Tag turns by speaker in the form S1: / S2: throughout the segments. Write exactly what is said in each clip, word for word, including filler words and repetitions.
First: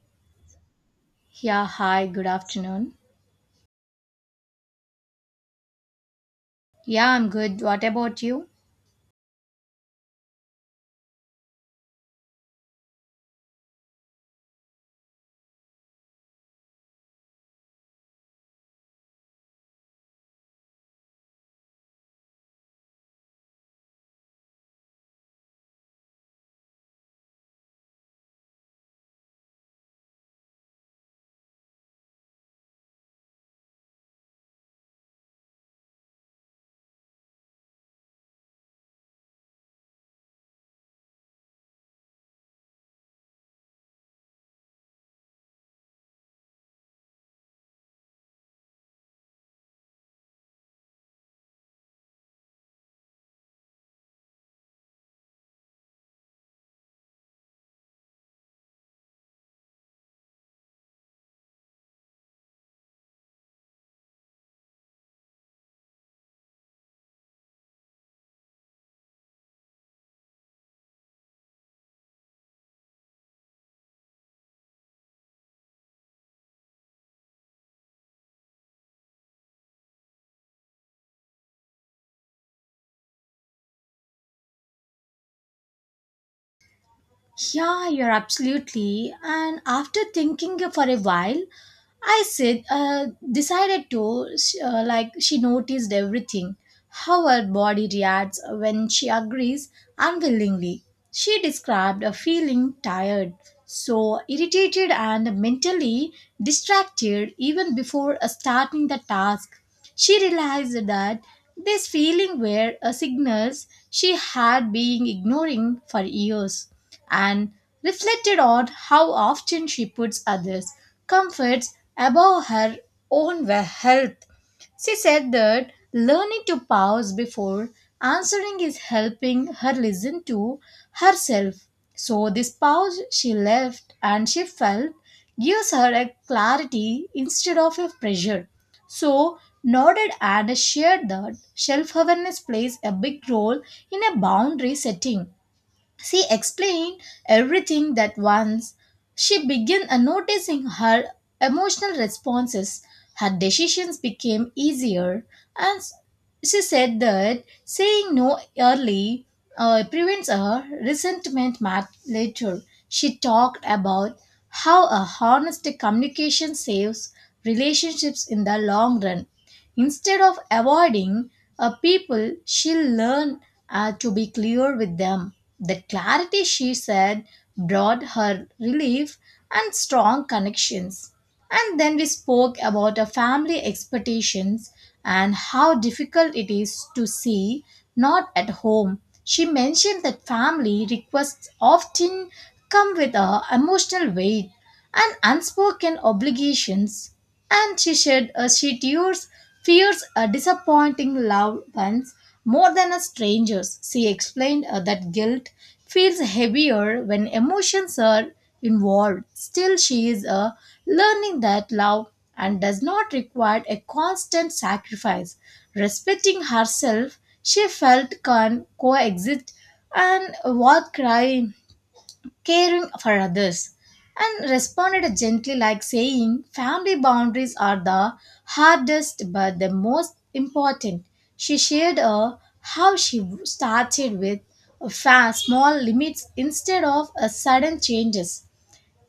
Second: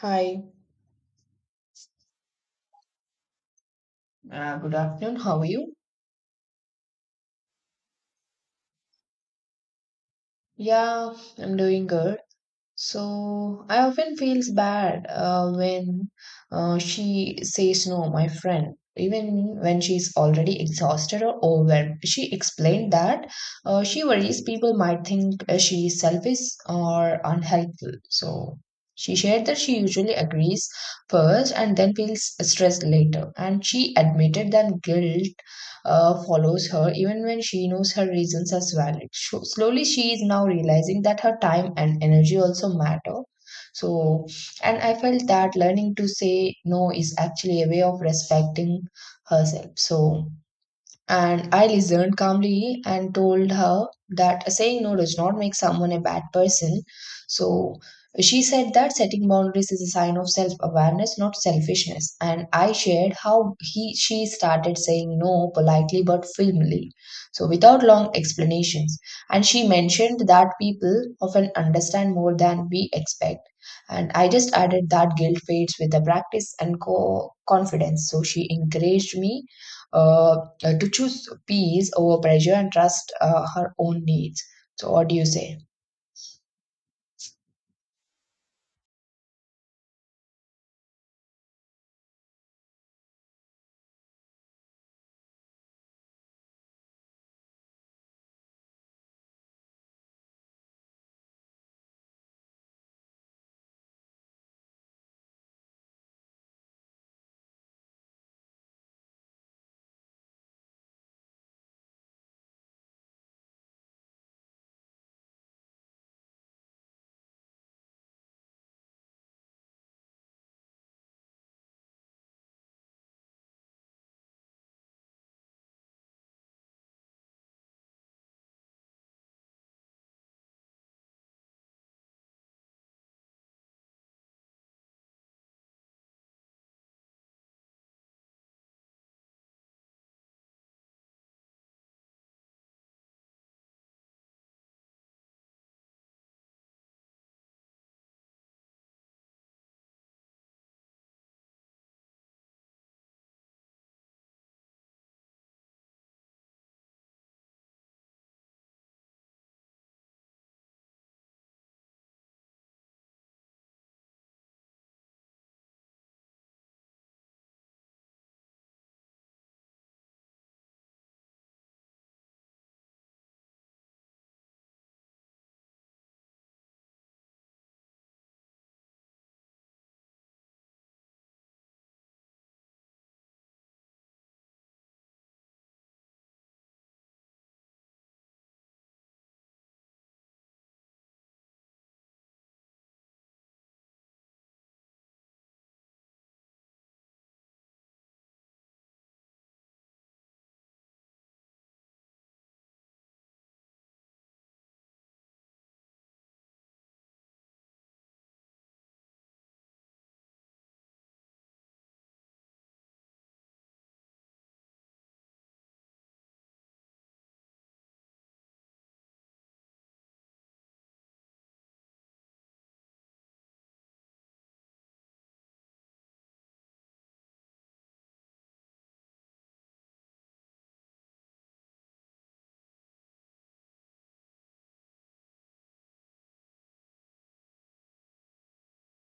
S1: Hi,
S2: Yeah, hi, good afternoon.
S1: uh, good afternoon. How are you?
S2: Yeah, I'm good. What about you?
S1: Yeah, I'm doing good. So I often feels bad uh, when uh, she says no, my friend. Even when she's already exhausted or overwhelmed, she explained that uh, she worries people might think uh, she is selfish or unhelpful. So she shared that she usually agrees first and then feels stressed later. And she admitted that guilt uh, follows her even when she knows her reasons are valid. So slowly, she is now realizing that her time and energy also matter. So, and I felt that learning to say no is actually a way of respecting herself. So, and I listened calmly and told her that saying no does not make someone a bad person. So she said that setting boundaries is a sign of self awareness, not selfishness. And I shared how he she started saying no politely but firmly, so without long explanations. And she mentioned that people often understand more than we expect. And I just added that guilt fades with the practice and co- confidence. So she encouraged me uh, uh, to choose peace over pressure and trust uh, her own needs. So, what do you say?
S2: Yeah, you're absolutely. And after thinking for a while, I said, uh, decided to, sh- uh, like, she noticed everything how her body reacts when she agrees unwillingly. She described a feeling tired, so irritated and mentally distracted even before uh, starting the task. She realized that this feeling were uh, signals she had been ignoring for years and reflected on how often she puts others' comforts above her own we- health. She said that learning to pause before answering is helping her listen to herself. So, this pause she left and she felt gives her a clarity instead of a pressure. So, nodded and shared that self awareness plays a big role in a boundary setting. She explained everything that once she began noticing her emotional responses, her decisions became easier, and she said that saying no early uh, prevents a resentment mat- later. She talked about how a honest communication saves relationships in the long run. Instead of avoiding uh, people, she learned uh, to be clear with them. The clarity, she said, brought her relief and strong connections. And then we spoke about our family expectations and how difficult it is to see not at home. She mentioned that family requests often come with a emotional weight and unspoken obligations. And she shared uh, she tears, fears a disappointing loved ones more than as strangers. She explained uh, that guilt feels heavier when emotions are involved. Still, she is uh, learning that love and does not require a constant sacrifice. Respecting herself, she felt can coexist and what cry caring for others, and responded gently, like saying, "Family boundaries are the hardest but the most important." She shared uh, how she started with uh, fa- small limits instead of uh, sudden changes.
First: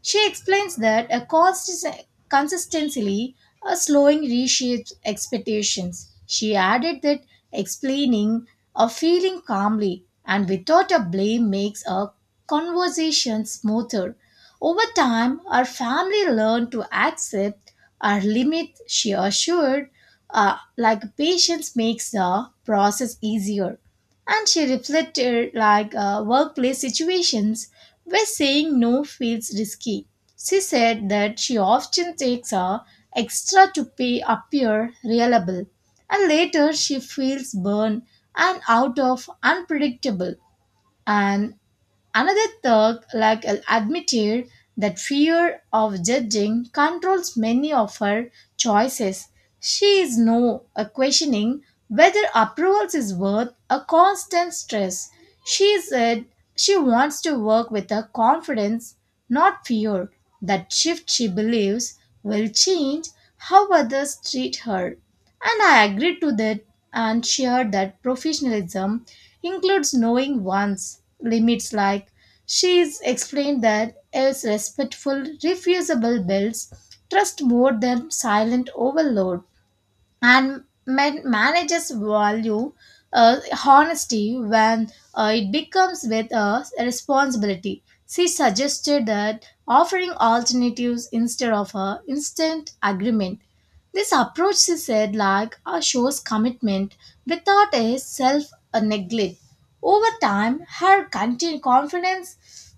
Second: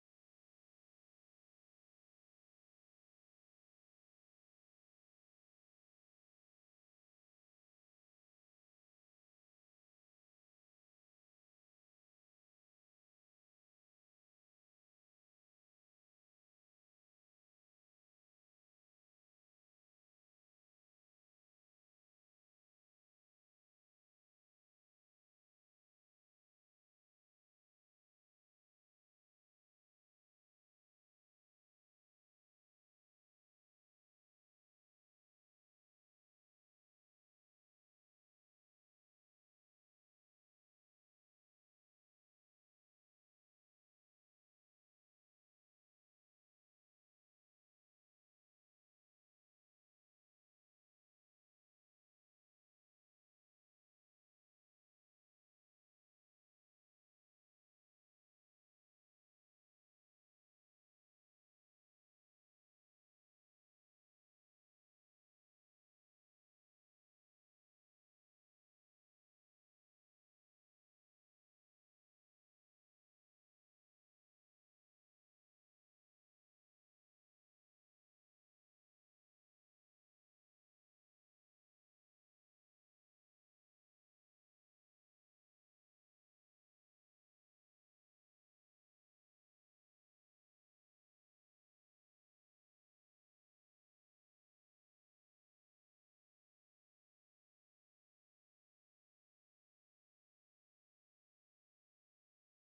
S2: She explains that a cost is consistently a slowing reshapes expectations. She added that explaining or feeling calmly and without a blame makes a conversation smoother. Over time, our family learned to accept our limits, she assured, uh, like patience makes the process easier, and she reflected like uh, workplace situations where saying no feels risky. She said that she often takes a extra to pay appear reliable, and later she feels burned and out of unpredictable. And another thug like uh, admitted that fear of judging controls many of her choices. She is now uh, questioning whether approvals is worth a constant stress. She said she wants to work with a confidence, not fear. That shift, she believes, will change how others treat her. And I agreed to that and shared that professionalism includes knowing one's limits, like she's explained that as respectful, refusable builds trust more than silent overload, and man- managers value uh, honesty when uh, it becomes with a responsibility. She suggested that offering alternatives instead of a instant agreement. This approach, she said, like uh, shows commitment without a self uh, neglect. Over time, her continued confidence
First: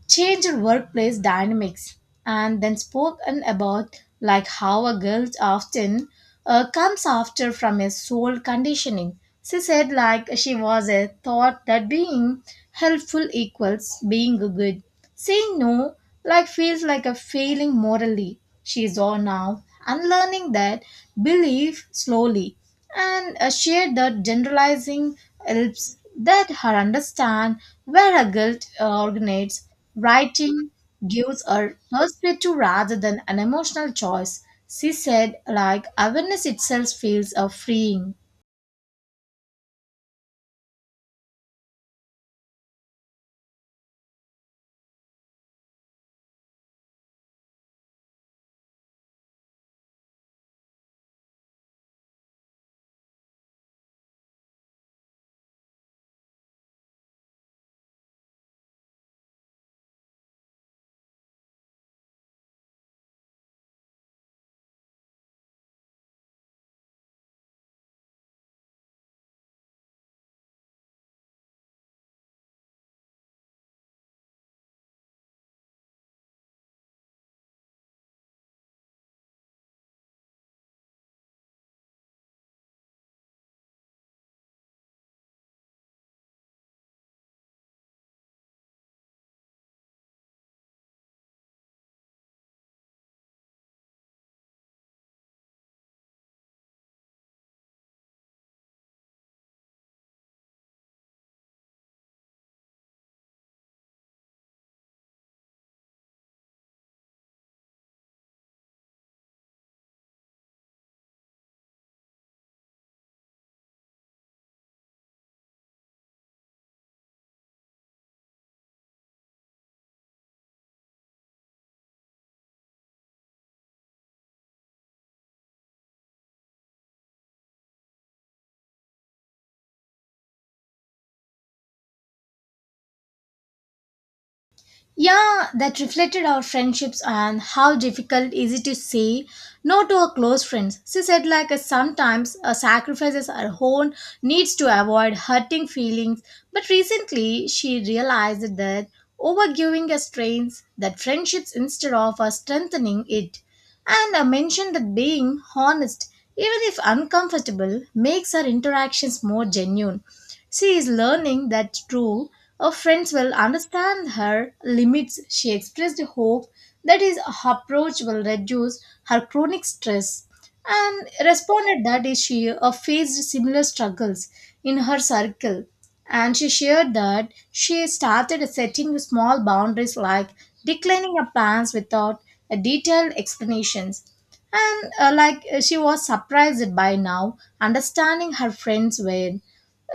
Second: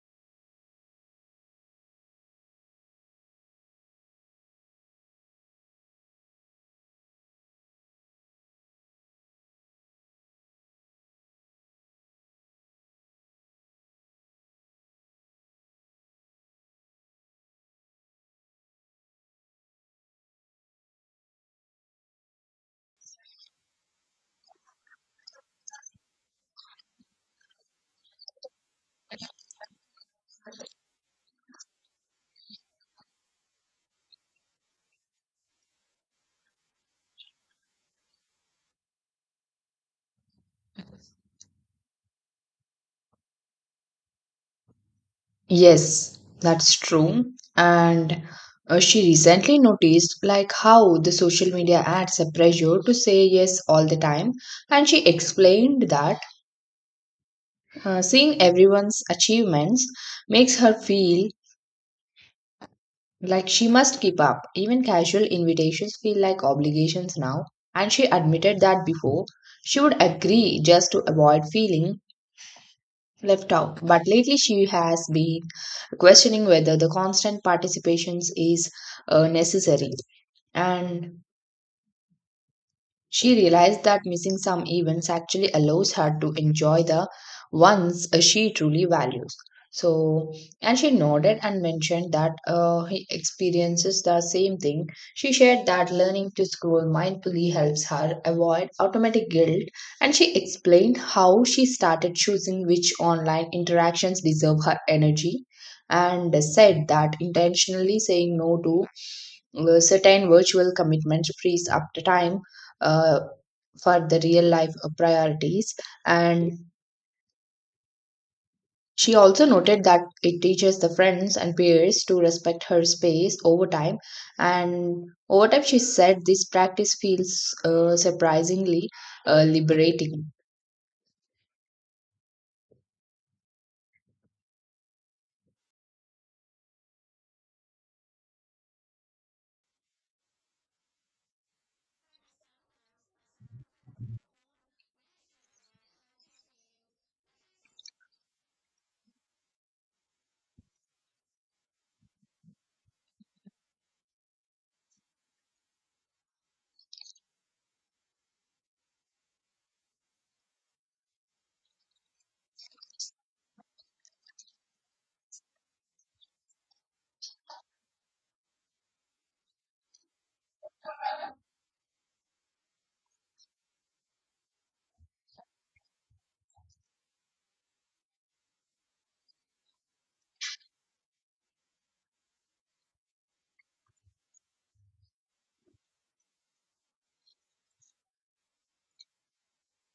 S2: changed workplace dynamics, and then spoken about like how a girl often uh, comes after from a soul conditioning. She said, like she was a thought that being helpful equals being good. Saying no, like feels like a failing morally. She is all now unlearning that belief slowly, and uh, share that generalizing helps that her understand where her guilt uh, originates. Writing gives her perspective rather than an emotional choice. She said, like awareness itself feels uh, freeing.
S1: Yes, that's true. And uh, she recently noticed like how the social media adds a pressure to say yes all the time. And she explained that uh, seeing everyone's achievements makes her feel like she must keep up. Even casual invitations feel like obligations now. And she admitted that before she would agree just to avoid feeling left out. But lately, she has been questioning whether the constant participations is uh, necessary. And she realized that missing some events actually allows her to enjoy the ones uh, she truly values. So, and she nodded and mentioned that uh, he experiences the same thing. She shared that learning to scroll mindfully helps her avoid automatic guilt, and she explained how she started choosing which online interactions deserve her energy and said that intentionally saying no to uh, certain virtual commitments frees up the time uh, for the real life uh, priorities. And she also noted that it teaches the friends and peers to respect her space over time. And over time, she said this practice feels uh, surprisingly uh, liberating.
S2: Yeah, that reflected our friendships and how difficult is it to say no to our close friends. She said like uh, sometimes uh, sacrifices her own needs to avoid hurting feelings. But recently she realized that overgiving us strains that friendships instead of uh, strengthening it. And uh, mentioned that being honest, even if uncomfortable, makes our interactions more genuine. She is learning that through her friends will understand her limits. She expressed hope that his approach will reduce her chronic stress, and responded that is she uh, faced similar struggles in her circle, and she shared that she started setting small boundaries like declining her plans without uh, detailed explanations, and uh, like uh, she was surprised by now understanding her friends were.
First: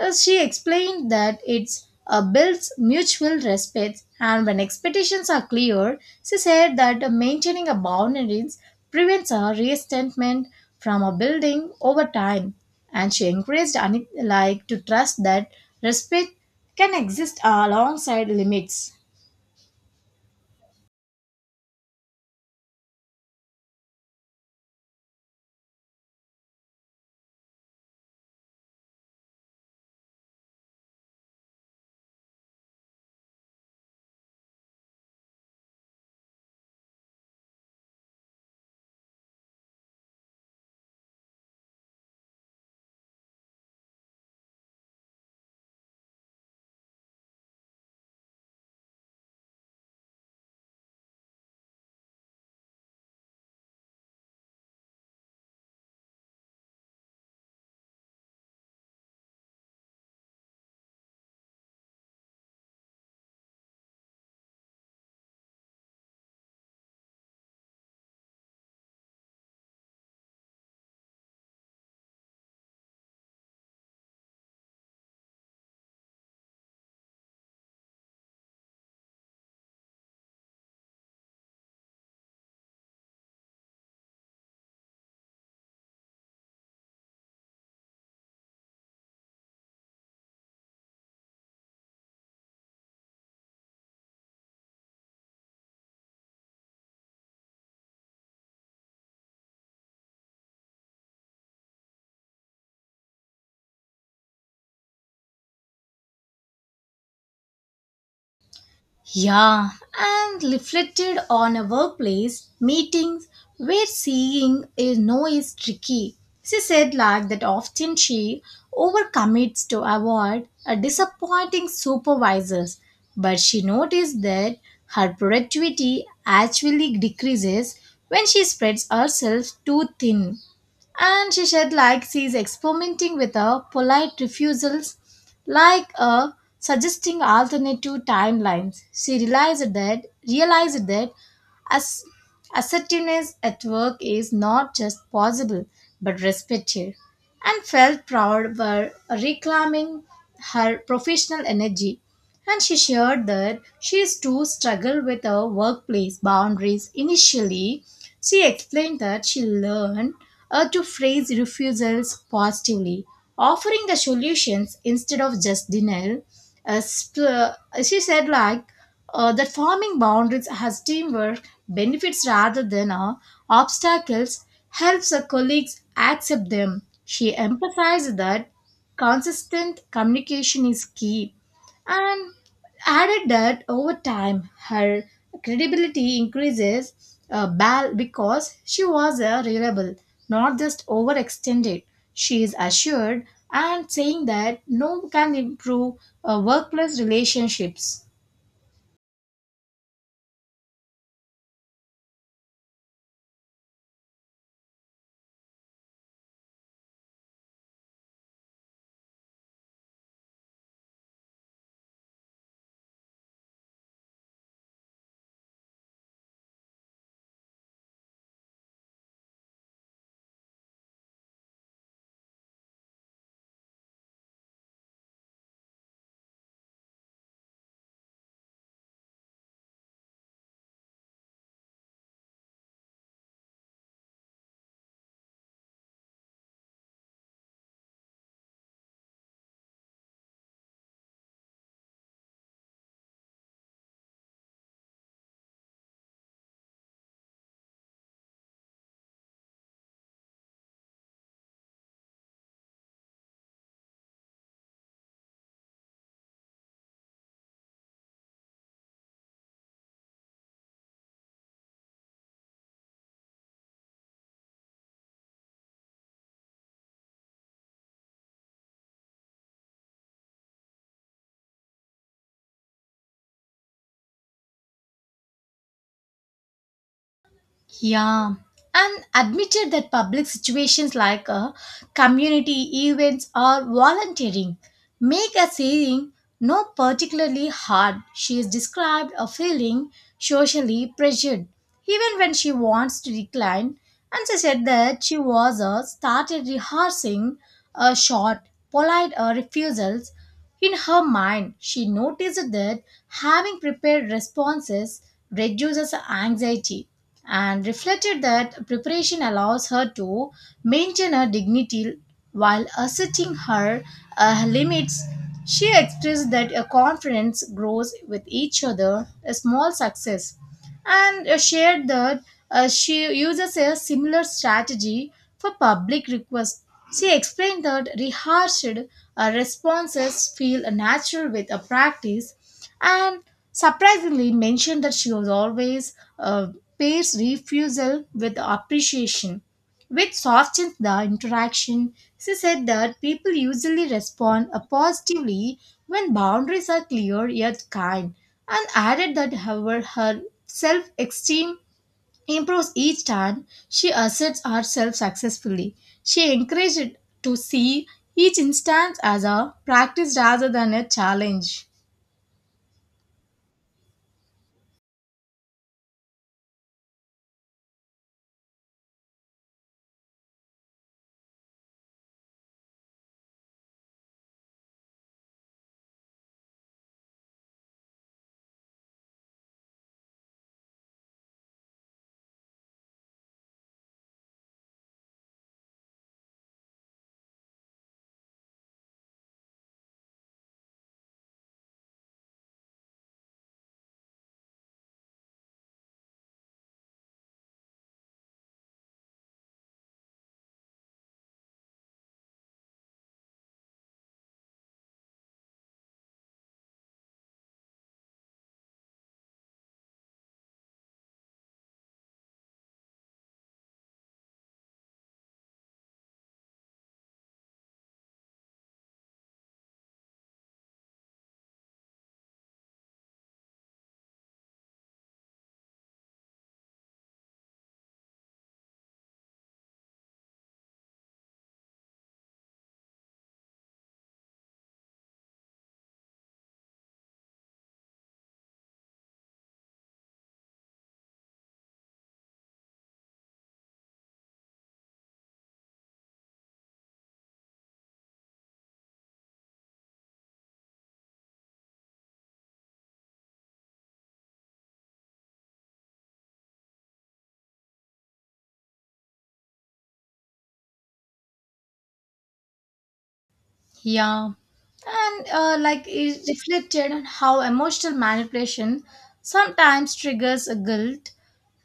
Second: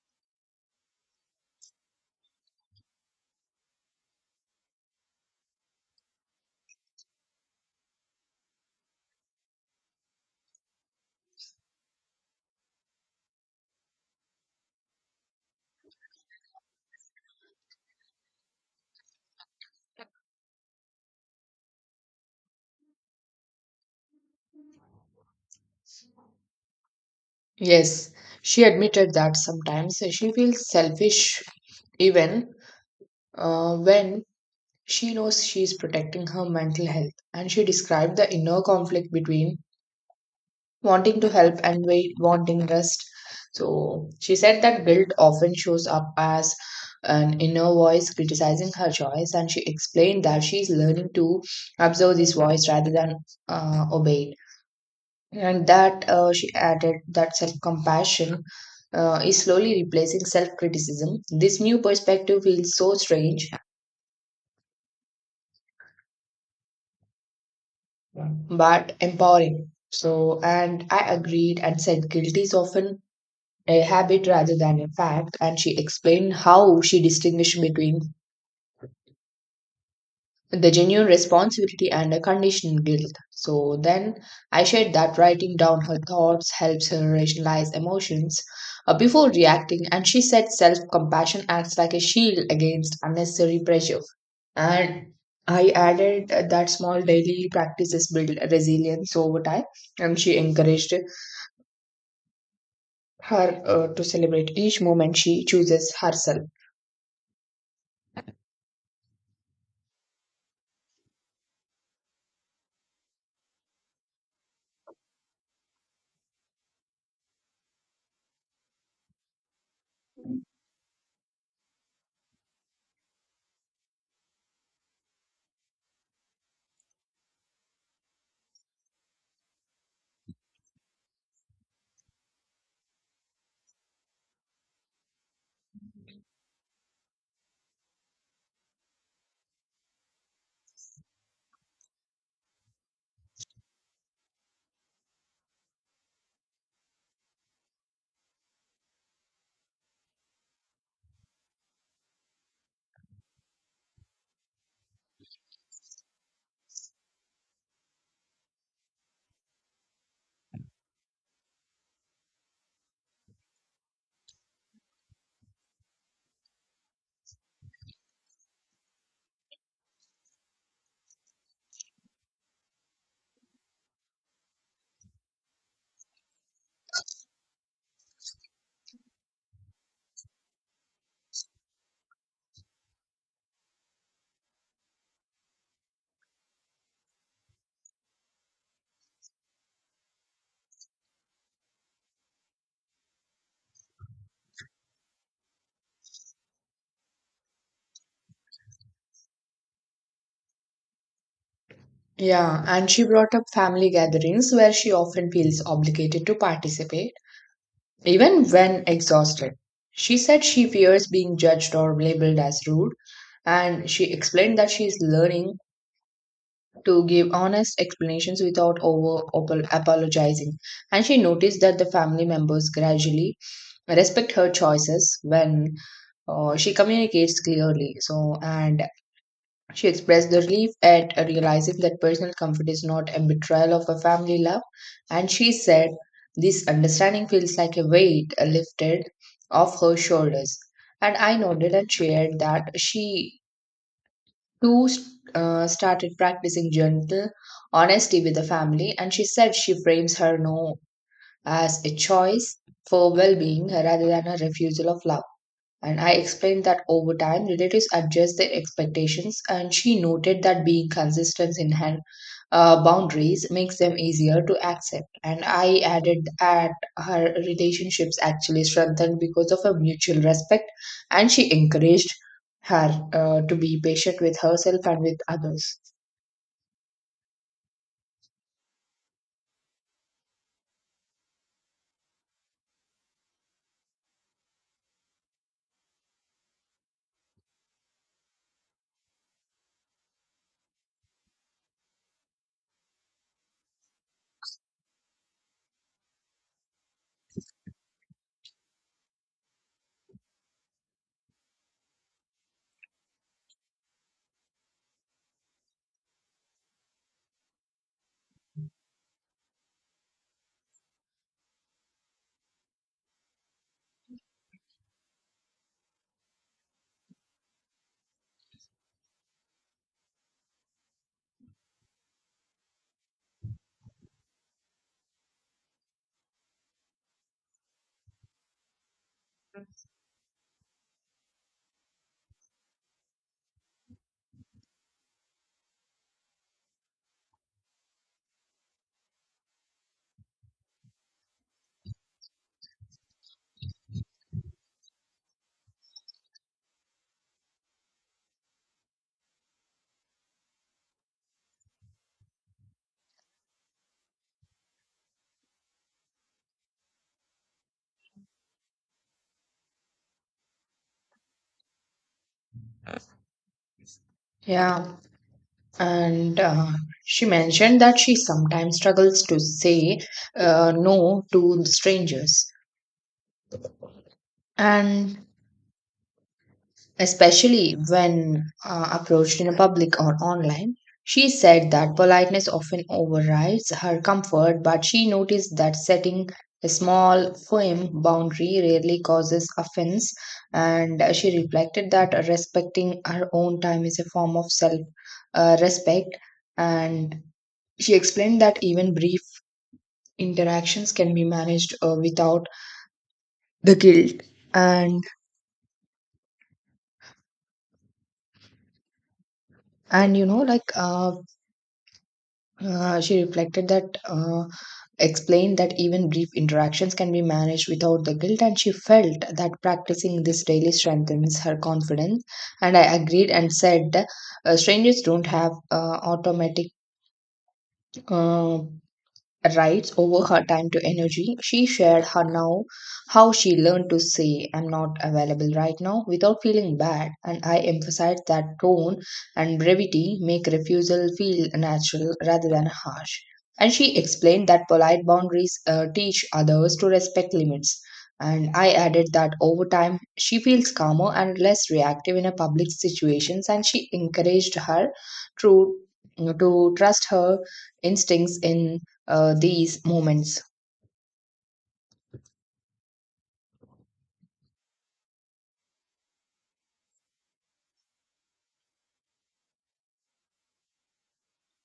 S2: uh, She explained that it's uh, builds mutual respect, and when expectations are clear, she said that uh, maintaining a boundaries prevents a resentment from a building over time. And she encouraged Anit like to trust that respect can exist alongside limits.
S1: Yes, she admitted that sometimes she feels selfish even uh, when she knows she is protecting her mental health. And she described the inner conflict between wanting to help and wait, wanting rest. So she said that guilt often shows up as an inner voice criticizing her choice, and she explained that she is learning to observe this voice rather than uh, obey it. And that uh, she added that self compassion uh, is slowly replacing self criticism. This new perspective feels so strange but empowering. So, and I agreed and said guilt is often a habit rather than a fact, and she explained how she distinguished between the genuine responsibility and a conditioned guilt. So then I shared that writing down her thoughts helps her rationalize emotions uh, before reacting, and she said self compassion acts like a shield against unnecessary pressure. And I added uh, that small daily practices build resilience over time, and she encouraged her uh, to celebrate each moment she chooses herself.
S2: Yeah, and reflected on a workplace meetings where seeing a no is tricky. She said like that often she overcommits to avoid a disappointing supervisors, but she noticed that her productivity actually decreases when she spreads herself too thin. And she said, like, she's experimenting with a polite refusals, like uh, suggesting alternative timelines. She realized that, realized that as assertiveness at work is not just possible but respected, and felt proud for reclaiming her professional energy. And she shared that she is too struggled with her workplace boundaries initially. She explained that she learned uh, to phrase refusals positively, offering the solutions instead of just denial. Uh, sp- uh, she said like uh, that forming boundaries as teamwork benefits rather than uh, obstacles helps her colleagues accept them. She emphasized that consistent communication is key, and added that over time her credibility increases uh, bal- because she was uh, reliable, not just overextended. She is assured and saying that no can improve uh, workplace relationships.
S1: Yeah, and she brought up family gatherings where she often feels obligated to participate, even when exhausted. She said she fears being judged or labeled as rude, and she explained that she is learning to give honest explanations without over op- apologizing. And she noticed that the family members gradually respect her choices when uh, she communicates clearly. So, and she expressed the relief at realizing that personal comfort is not a betrayal of her family love, and she said, "This understanding feels like a weight lifted off her shoulders." And I nodded and shared that she too uh, started practicing gentle honesty with the family, and she said she frames her no as a choice for well being rather than a refusal of love. And I explained that over time, relatives adjust their expectations, and she noted that being consistent in her uh, boundaries makes them easier to accept. And I added that her relationships actually strengthened because of a mutual respect, and she encouraged her uh, to be patient with herself and with others.
S2: Yeah, and admitted that public situations like uh, community events or volunteering make a saying no particularly hard. She is described a feeling socially pressured, even when she wants to decline. And she said that she was uh, started rehearsing a short, polite uh, refusals in her mind. She noticed that having prepared responses reduces anxiety, and reflected that preparation allows her to maintain her dignity while asserting her uh, limits. She expressed that a confidence grows with each other, a small success, and uh, shared that uh, she uses a similar strategy for public requests. She explained that rehearsed uh, responses feel natural with a practice, and surprisingly mentioned that she was always uh, pairs refusal with appreciation, which softens the interaction. She said that people usually respond uh, positively when boundaries are clear yet kind, and added that, however, her self esteem improves each time she asserts herself successfully. She encouraged to see each instance as a practice rather than a challenge.
S1: Yeah, and uh, she mentioned that she sometimes struggles to say uh, no to strangers. And especially when uh, approached in public or online. She said that politeness often overrides her comfort, but she noticed that setting a small, firm boundary rarely causes offense, and uh, she reflected that respecting her own time is a form of self uh, respect. And she explained that even brief interactions can be managed uh, without the guilt. And and you know, like uh, Uh, she reflected that, uh, Explained that even brief interactions can be managed without the guilt, and she felt that practicing this daily strengthens her confidence. And I agreed and said, uh, strangers don't have uh, automatic. Uh, rights over her time to energy. She shared her now how she learned to say "I'm not available right now" without feeling bad, and I emphasized that tone and brevity make refusal feel natural rather than harsh. And she explained that polite boundaries uh, teach others to respect limits. And I added that over time she feels calmer and less reactive in a public situations, and she encouraged her to, to trust her instincts in uh, these moments.
S2: Yeah, and uh, like is reflected on how emotional manipulation sometimes triggers a guilt,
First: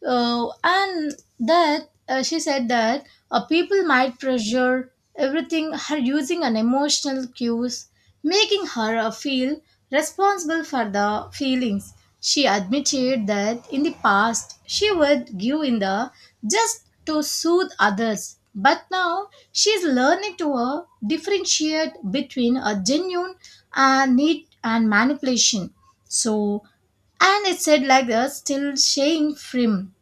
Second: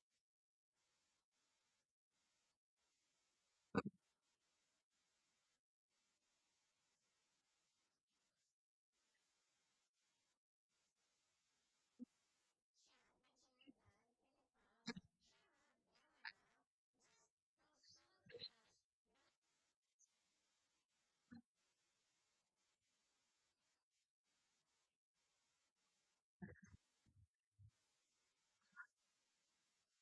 S2: uh, and that uh, she said that uh, people might pressure everything her using an emotional cues, making her uh, feel responsible for the feelings. She admitted that in the past she would give in the just to soothe others, but now she's learning to uh, differentiate between a genuine uh, need and manipulation. So, and it said like that still staying firm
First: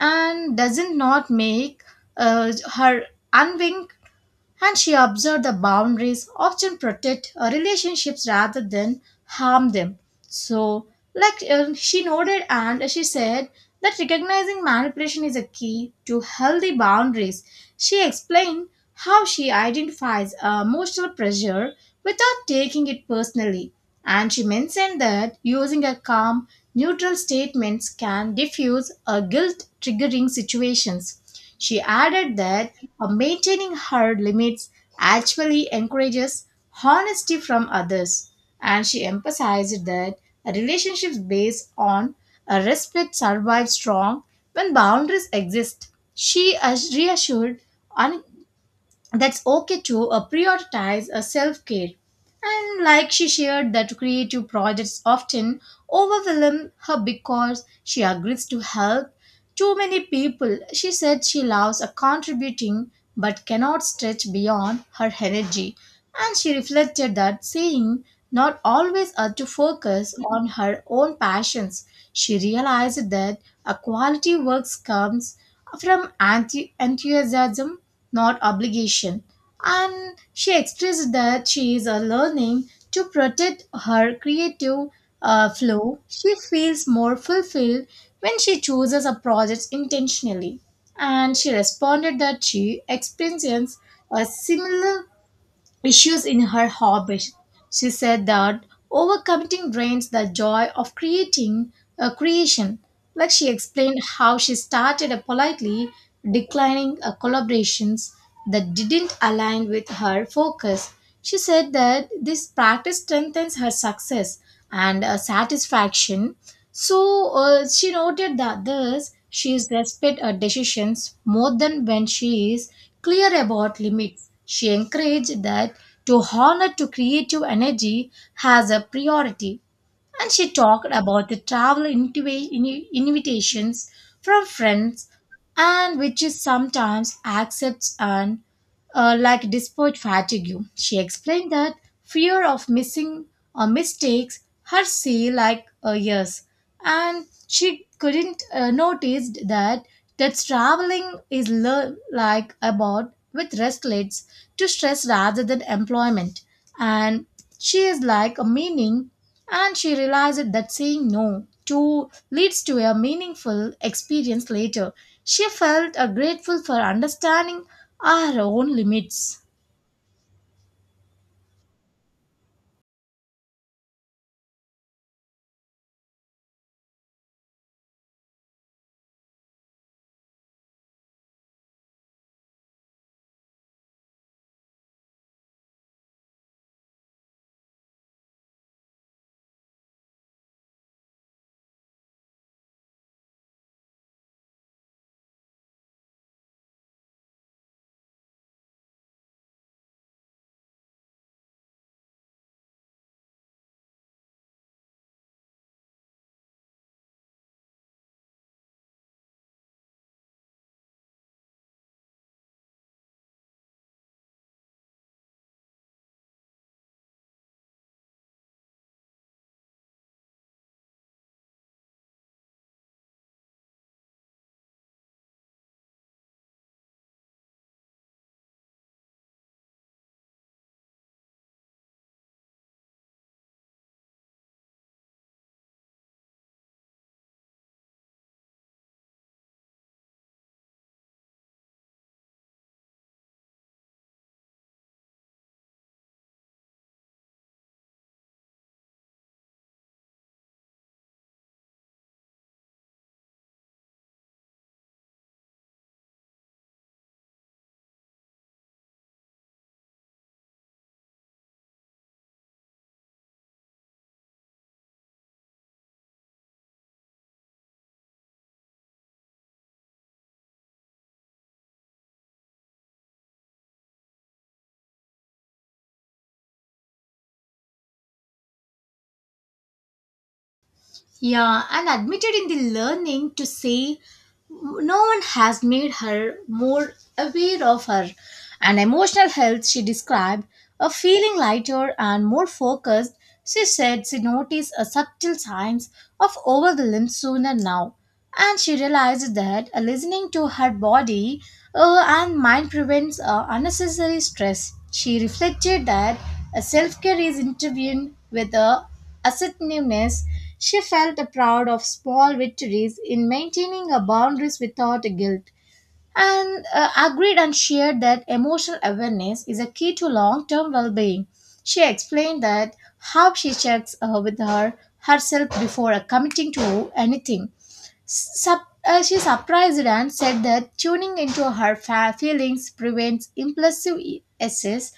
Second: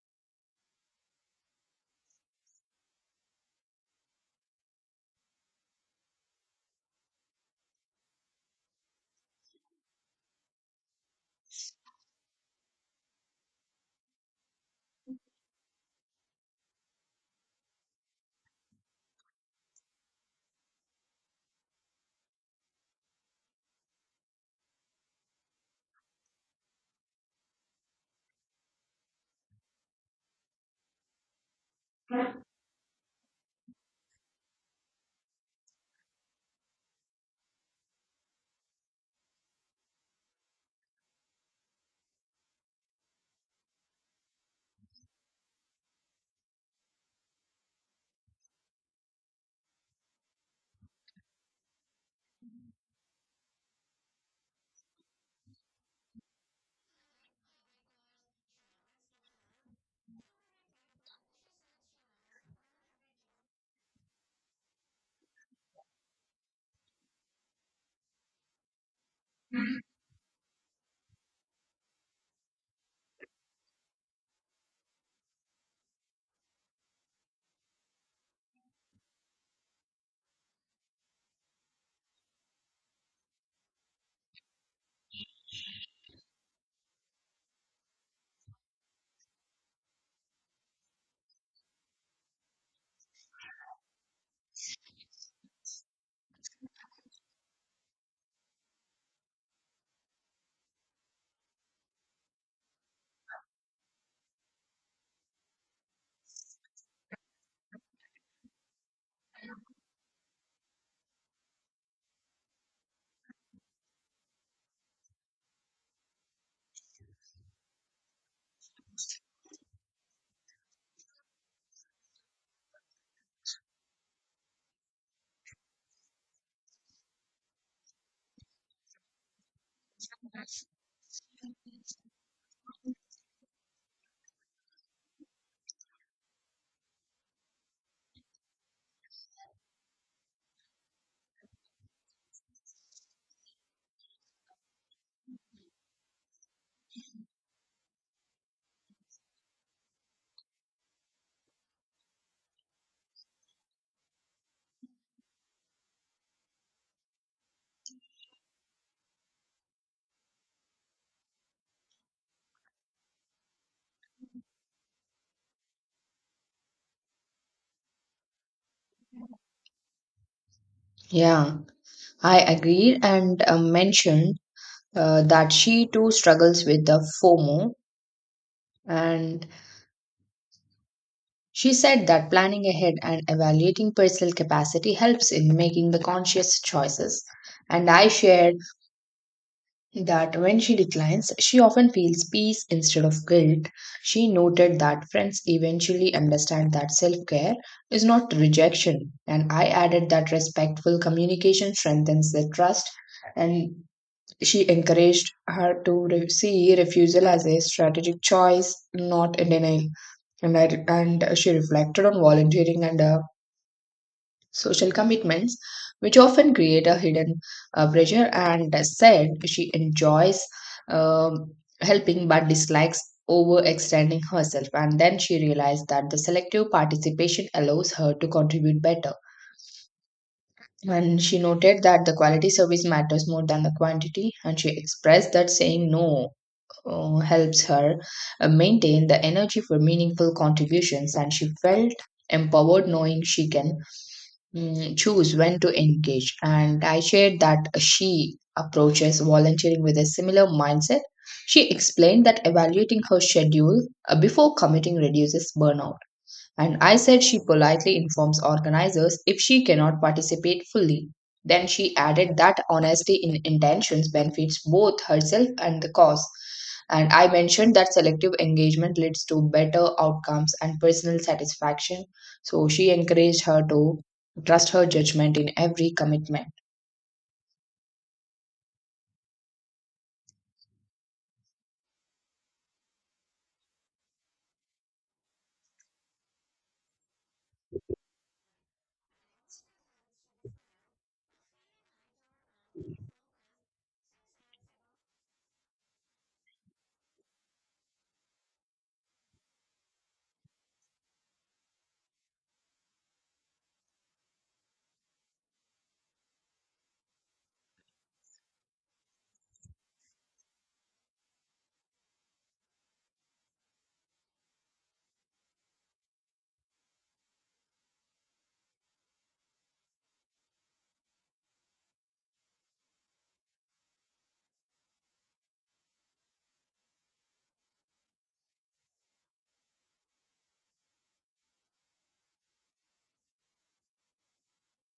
S2: and doesn't not make uh, her unwink, and she observed the boundaries often protect uh, relationships rather than harm them. So, like uh, she noted, and she said that recognizing manipulation is a key to healthy boundaries. She explained how she identifies uh, emotional pressure without taking it personally, and she mentioned that using a calm, neutral statements can diffuse a guilt triggering situations. She added that uh, maintaining her limits actually encourages honesty from others. And she emphasized that relationships based on a respect survive strong when boundaries exist. She ass- reassured un- that's okay to uh, prioritize uh, self-care, and like she shared that creative projects often overwhelm her because she agrees to help too many people. She said she loves uh, contributing but cannot stretch beyond her energy, and she reflected that saying not always uh, to focus on her own passions. She realized that a quality works comes from enthu- enthusiasm, not obligation. And she expressed that she is uh, learning to protect her creative uh, flow. She feels more fulfilled when she chooses a project intentionally. And she responded that she experiences a similar issues in her hobbies. She said that overcommitting drains the joy of creating a creation. Like, she explained how she started a politely declining uh, collaborations that didn't align with her focus. She said that this practice strengthens her success and uh, satisfaction. So, uh, she noted that thus she is respect her decisions more than when she is clear about limits. She encouraged that to honor to creative energy has a priority, and she talked about the travel intiva- ini- invitations from friends, and which is sometimes accepts, and uh, like, despite fatigue, she explained that fear of missing or mistakes her see like uh, years, and she couldn't uh, notice that that traveling is le- like about with restlets to stress rather than employment, and she is like a meaning, and she realized that saying no to leads to a meaningful experience later. She felt uh, grateful for understanding her own limits.
S1: Yeah, I agreed and uh, mentioned uh, that she too struggles with the FOMO. And she said that planning ahead and evaluating personal capacity helps in making the conscious choices. And I shared that when she declines, she often feels peace instead of guilt. She noted that friends eventually understand that self care is not rejection. And I added that respectful communication strengthens the trust, and she encouraged her to re- see refusal as a strategic choice, not a denial. And, I, and she reflected on volunteering and uh, social commitments, which often create a hidden uh, pressure, and said she enjoys um, helping but dislikes overextending herself. And then she realized that the selective participation allows her to contribute better. And she noted that the quality service matters more than the quantity, and she expressed that saying no uh, helps her uh, maintain the energy for meaningful contributions, and she felt empowered knowing she can mm, choose when to engage. And I shared that she approaches volunteering with a similar mindset. She explained that evaluating her schedule uh, before committing reduces burnout. And I said she politely informs organizers if she cannot participate fully. Then she added that honesty in intentions benefits both herself and the cause. And I mentioned that selective engagement leads to better outcomes and personal satisfaction. So she encouraged her to trust her judgment in every commitment.
S2: Yeah, and admitted in the learning to say no one has made her more aware of her. And emotional health, she described, a feeling lighter and more focused. She said she noticed a subtle signs of overwhelm sooner now. And she realized that uh, listening to her body uh, and mind prevents uh, unnecessary stress. She reflected that self care is intervened with a assertiveness. She felt proud of small victories in maintaining her boundaries without guilt, and uh, agreed and shared that emotional awareness is a key to long-term well-being. She explained that how she checks uh, with her herself before uh, committing to anything. Sup- uh, she surprised and said that tuning into her fa- feelings prevents impulsive e- essays,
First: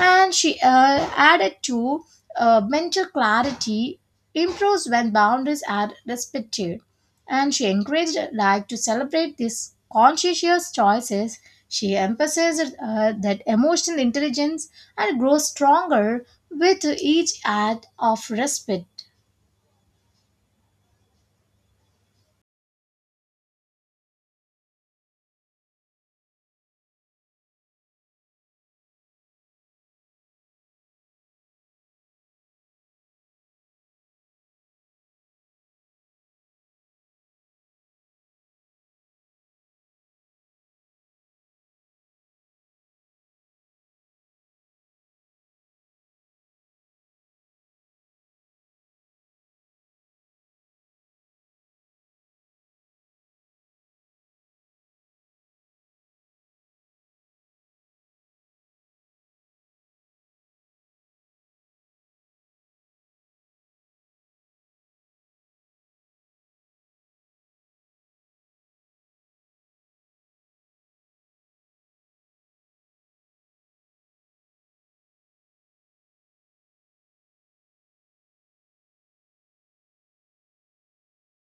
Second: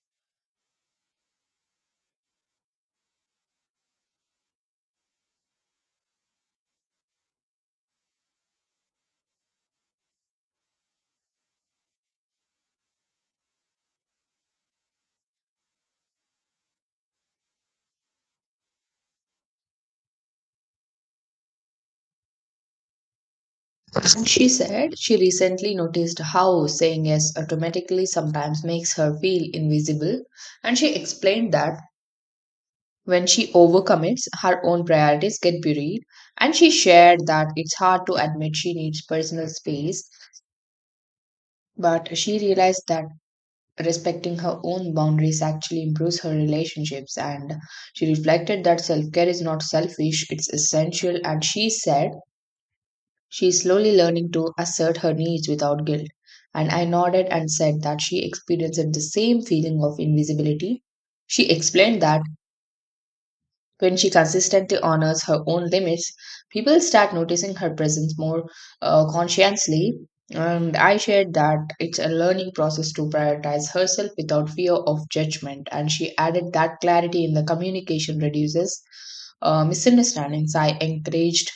S2: and she uh, added to uh, mental clarity improves when boundaries are respected, and she encouraged like to celebrate these conscientious choices. She emphasized uh, that emotional intelligence and grows stronger with each act of respect.
S1: And she said she recently noticed how saying yes automatically sometimes makes her feel invisible. And she explained that when she overcommits, her own priorities get buried, and she shared that it's hard to admit she needs personal space, but she realized that respecting her own boundaries actually improves her relationships. And she reflected that self care is not selfish, it's essential. And she said she's slowly learning to assert her needs without guilt. And I nodded and said that she experienced the same feeling of invisibility. She explained that when she consistently honors her own limits, people start noticing her presence more uh, consciously. And I shared that it's a learning process to prioritize herself without fear of judgment. And she added that clarity in the communication reduces uh, misunderstandings. I encouraged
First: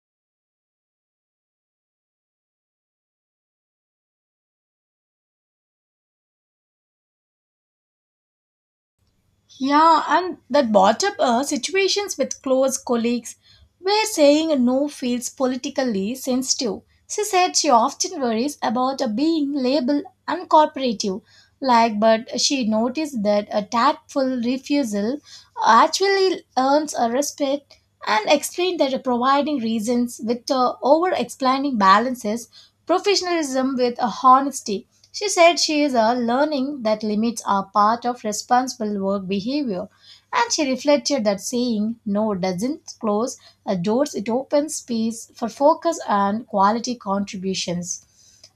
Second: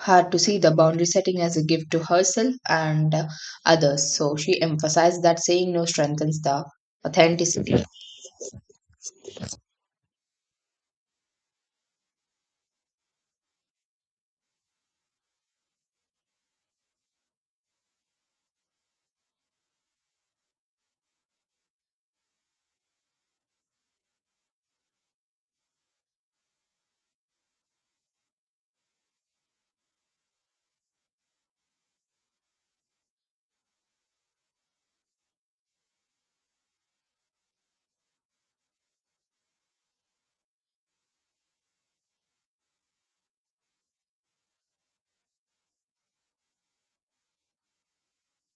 S1: her to see the boundary setting as a gift to herself and uh, others. So she emphasized that saying no strengthens the authenticity.
S2: Yeah, and that brought up uh, situations with close colleagues where saying no feels politically sensitive. She said she often worries about uh, being labeled uncooperative, like, but she noticed that a tactful refusal actually earns a respect, and explained that uh, providing reasons with uh, over explaining balances professionalism with uh, honesty. She said she is uh, learning that limits are part of responsible work behavior, and she reflected that saying no doesn't close uh, doors, it opens space for focus and quality contributions.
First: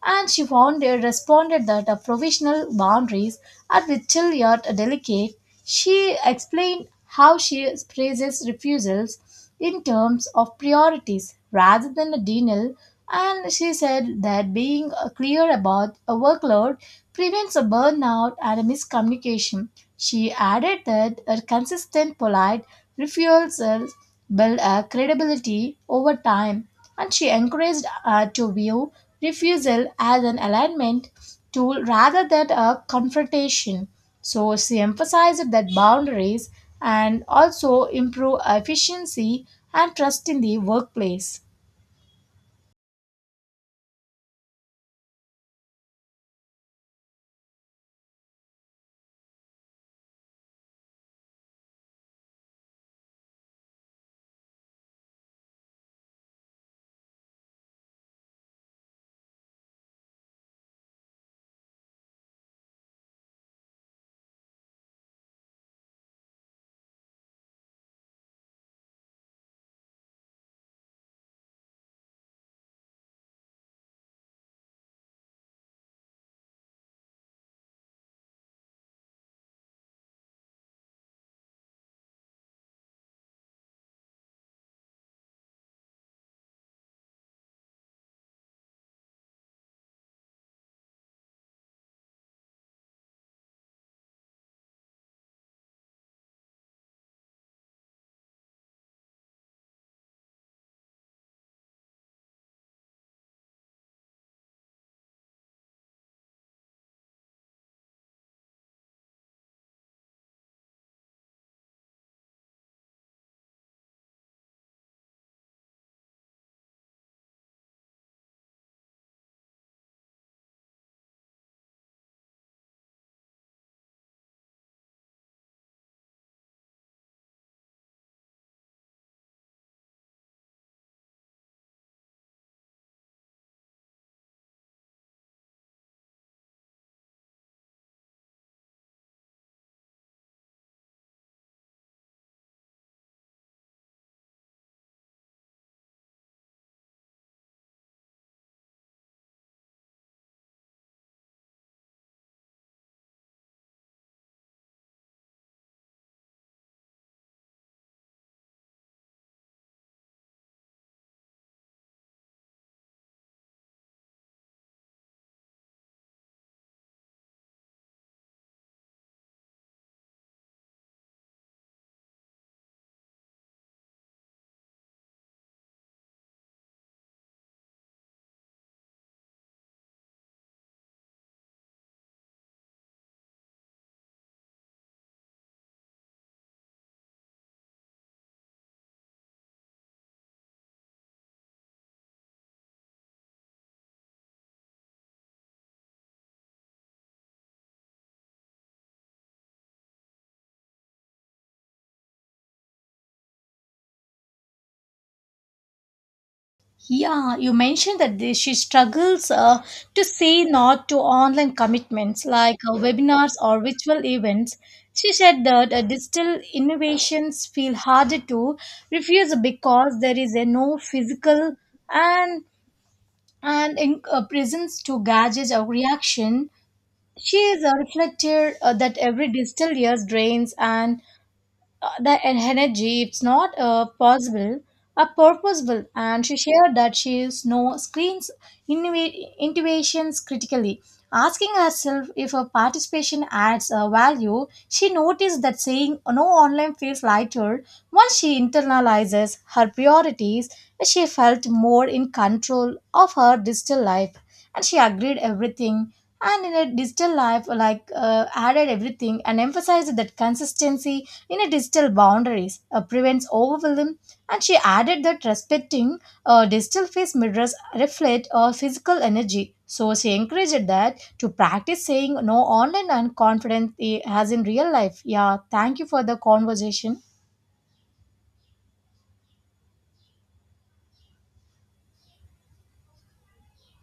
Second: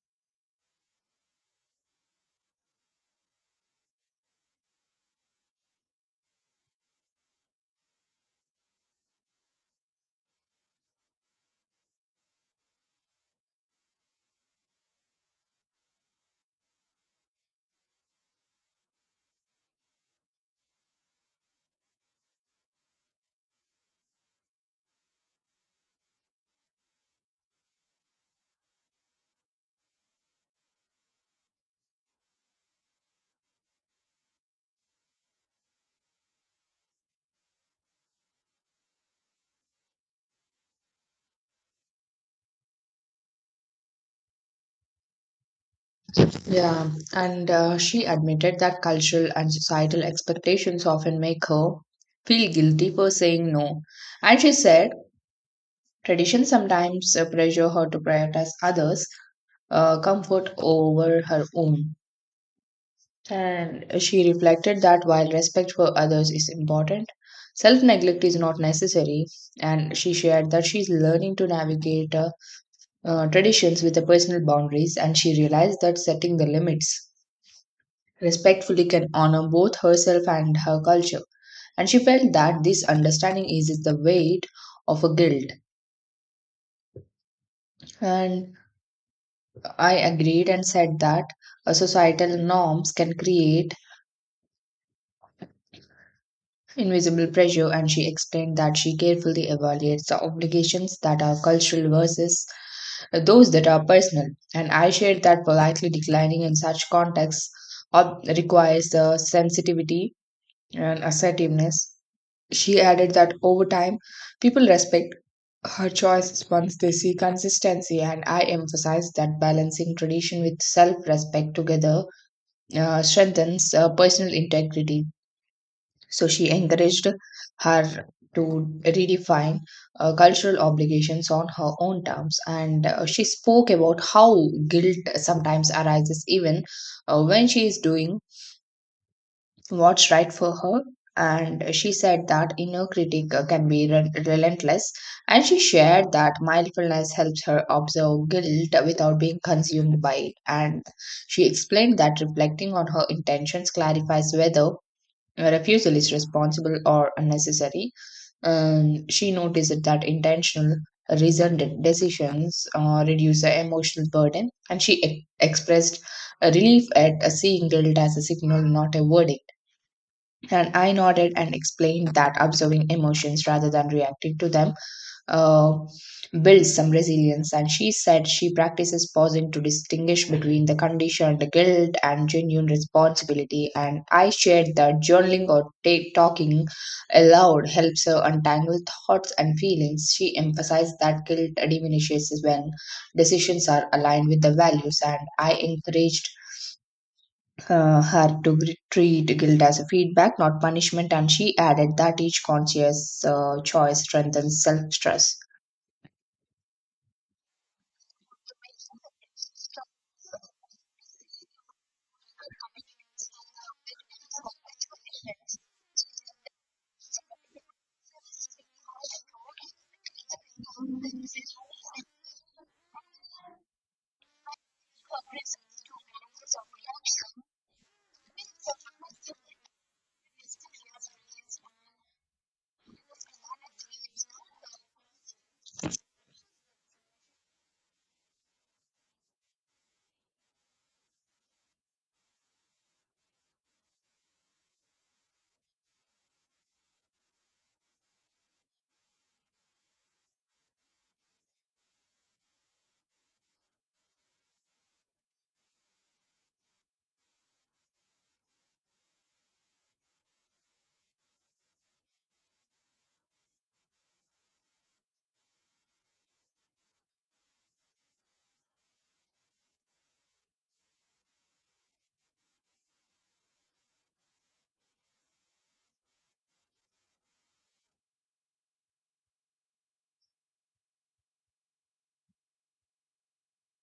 S2: And she found uh, responded that uh, provisional boundaries are little yet delicate. She explained how she phrases refusals in terms of priorities rather than a denial, and she said that being uh, clear about a workload prevents a burnout and a miscommunication. She added that a consistent, polite refusals build a credibility over time, and she encouraged uh, to view refusal as an alignment tool rather than a confrontation. So she emphasized that boundaries and also improve efficiency and trust in the workplace.
S1: Yeah, and uh, she admitted that cultural and societal expectations often make her feel guilty for saying no. And she said tradition sometimes uh, pressure her to prioritize others' uh, comfort over her own. And she reflected that while respect for others is important, self neglect is not necessary. And she shared that she's learning to navigate uh, uh, traditions with the personal boundaries, and she realized that setting the limits respectfully can honor both herself and her culture. And she felt that this understanding eases the weight of a guilt. And I agreed and said that uh, societal norms can create invisible pressure. And she explained that she carefully evaluates the obligations that are cultural versus those that are personal. And I shared that politely declining in such contexts ob- requires the sensitivity and assertiveness. She added that over time, people respect her choices once they see consistency, and I emphasize that balancing tradition with self respect together uh, strengthens uh, personal integrity. So she encouraged her to redefine uh, cultural obligations on her own terms, and uh, she spoke about how guilt sometimes arises even uh, when she is doing what's right for her. And she said that inner critic uh, can be re- relentless. And she shared that mindfulness helps her observe guilt without being consumed by it. And she explained that reflecting on her intentions clarifies whether a refusal is responsible or unnecessary. Um, she noticed that intentional, reasoned decisions uh, reduce the emotional burden. And she e- expressed a relief at uh, seeing guilt as a signal, not a verdict. And I nodded and explained that observing emotions rather than reacting to them uh, builds some resilience. And she said she practices pausing to distinguish between the conditioned guilt and genuine responsibility. And I shared that journaling or take talking aloud helps her untangle thoughts and feelings. She emphasized that guilt diminishes when decisions are aligned with the values. And I encouraged uh, her to gr- treat guilt as a feedback, not punishment, and she added that each conscious uh, choice strengthens self trust.
S2: Yeah, you mentioned that they, she struggles uh, to say not to online commitments like uh, webinars or virtual events. She said that uh, digital innovations feel harder to refuse because there is a no physical, and and in, uh, presence to gadgets or reaction. She is uh, reflected uh, that every digital year drains, and uh, that energy it's not uh, possible are purposeful, and she shared that she is no screens innova- innovations critically, asking herself if her participation adds uh, value. She noticed that saying no online feels lighter once she internalizes her priorities. She felt more in control of her digital life, and she agreed everything, and in a digital life like uh, added everything and emphasized that consistency in a digital boundaries uh, prevents overwhelm, and she added that respecting uh, digital face mirrors reflect uh, physical energy. So she encouraged that to practice saying no online and confident eh, as in real life. Yeah, thank you for the conversation.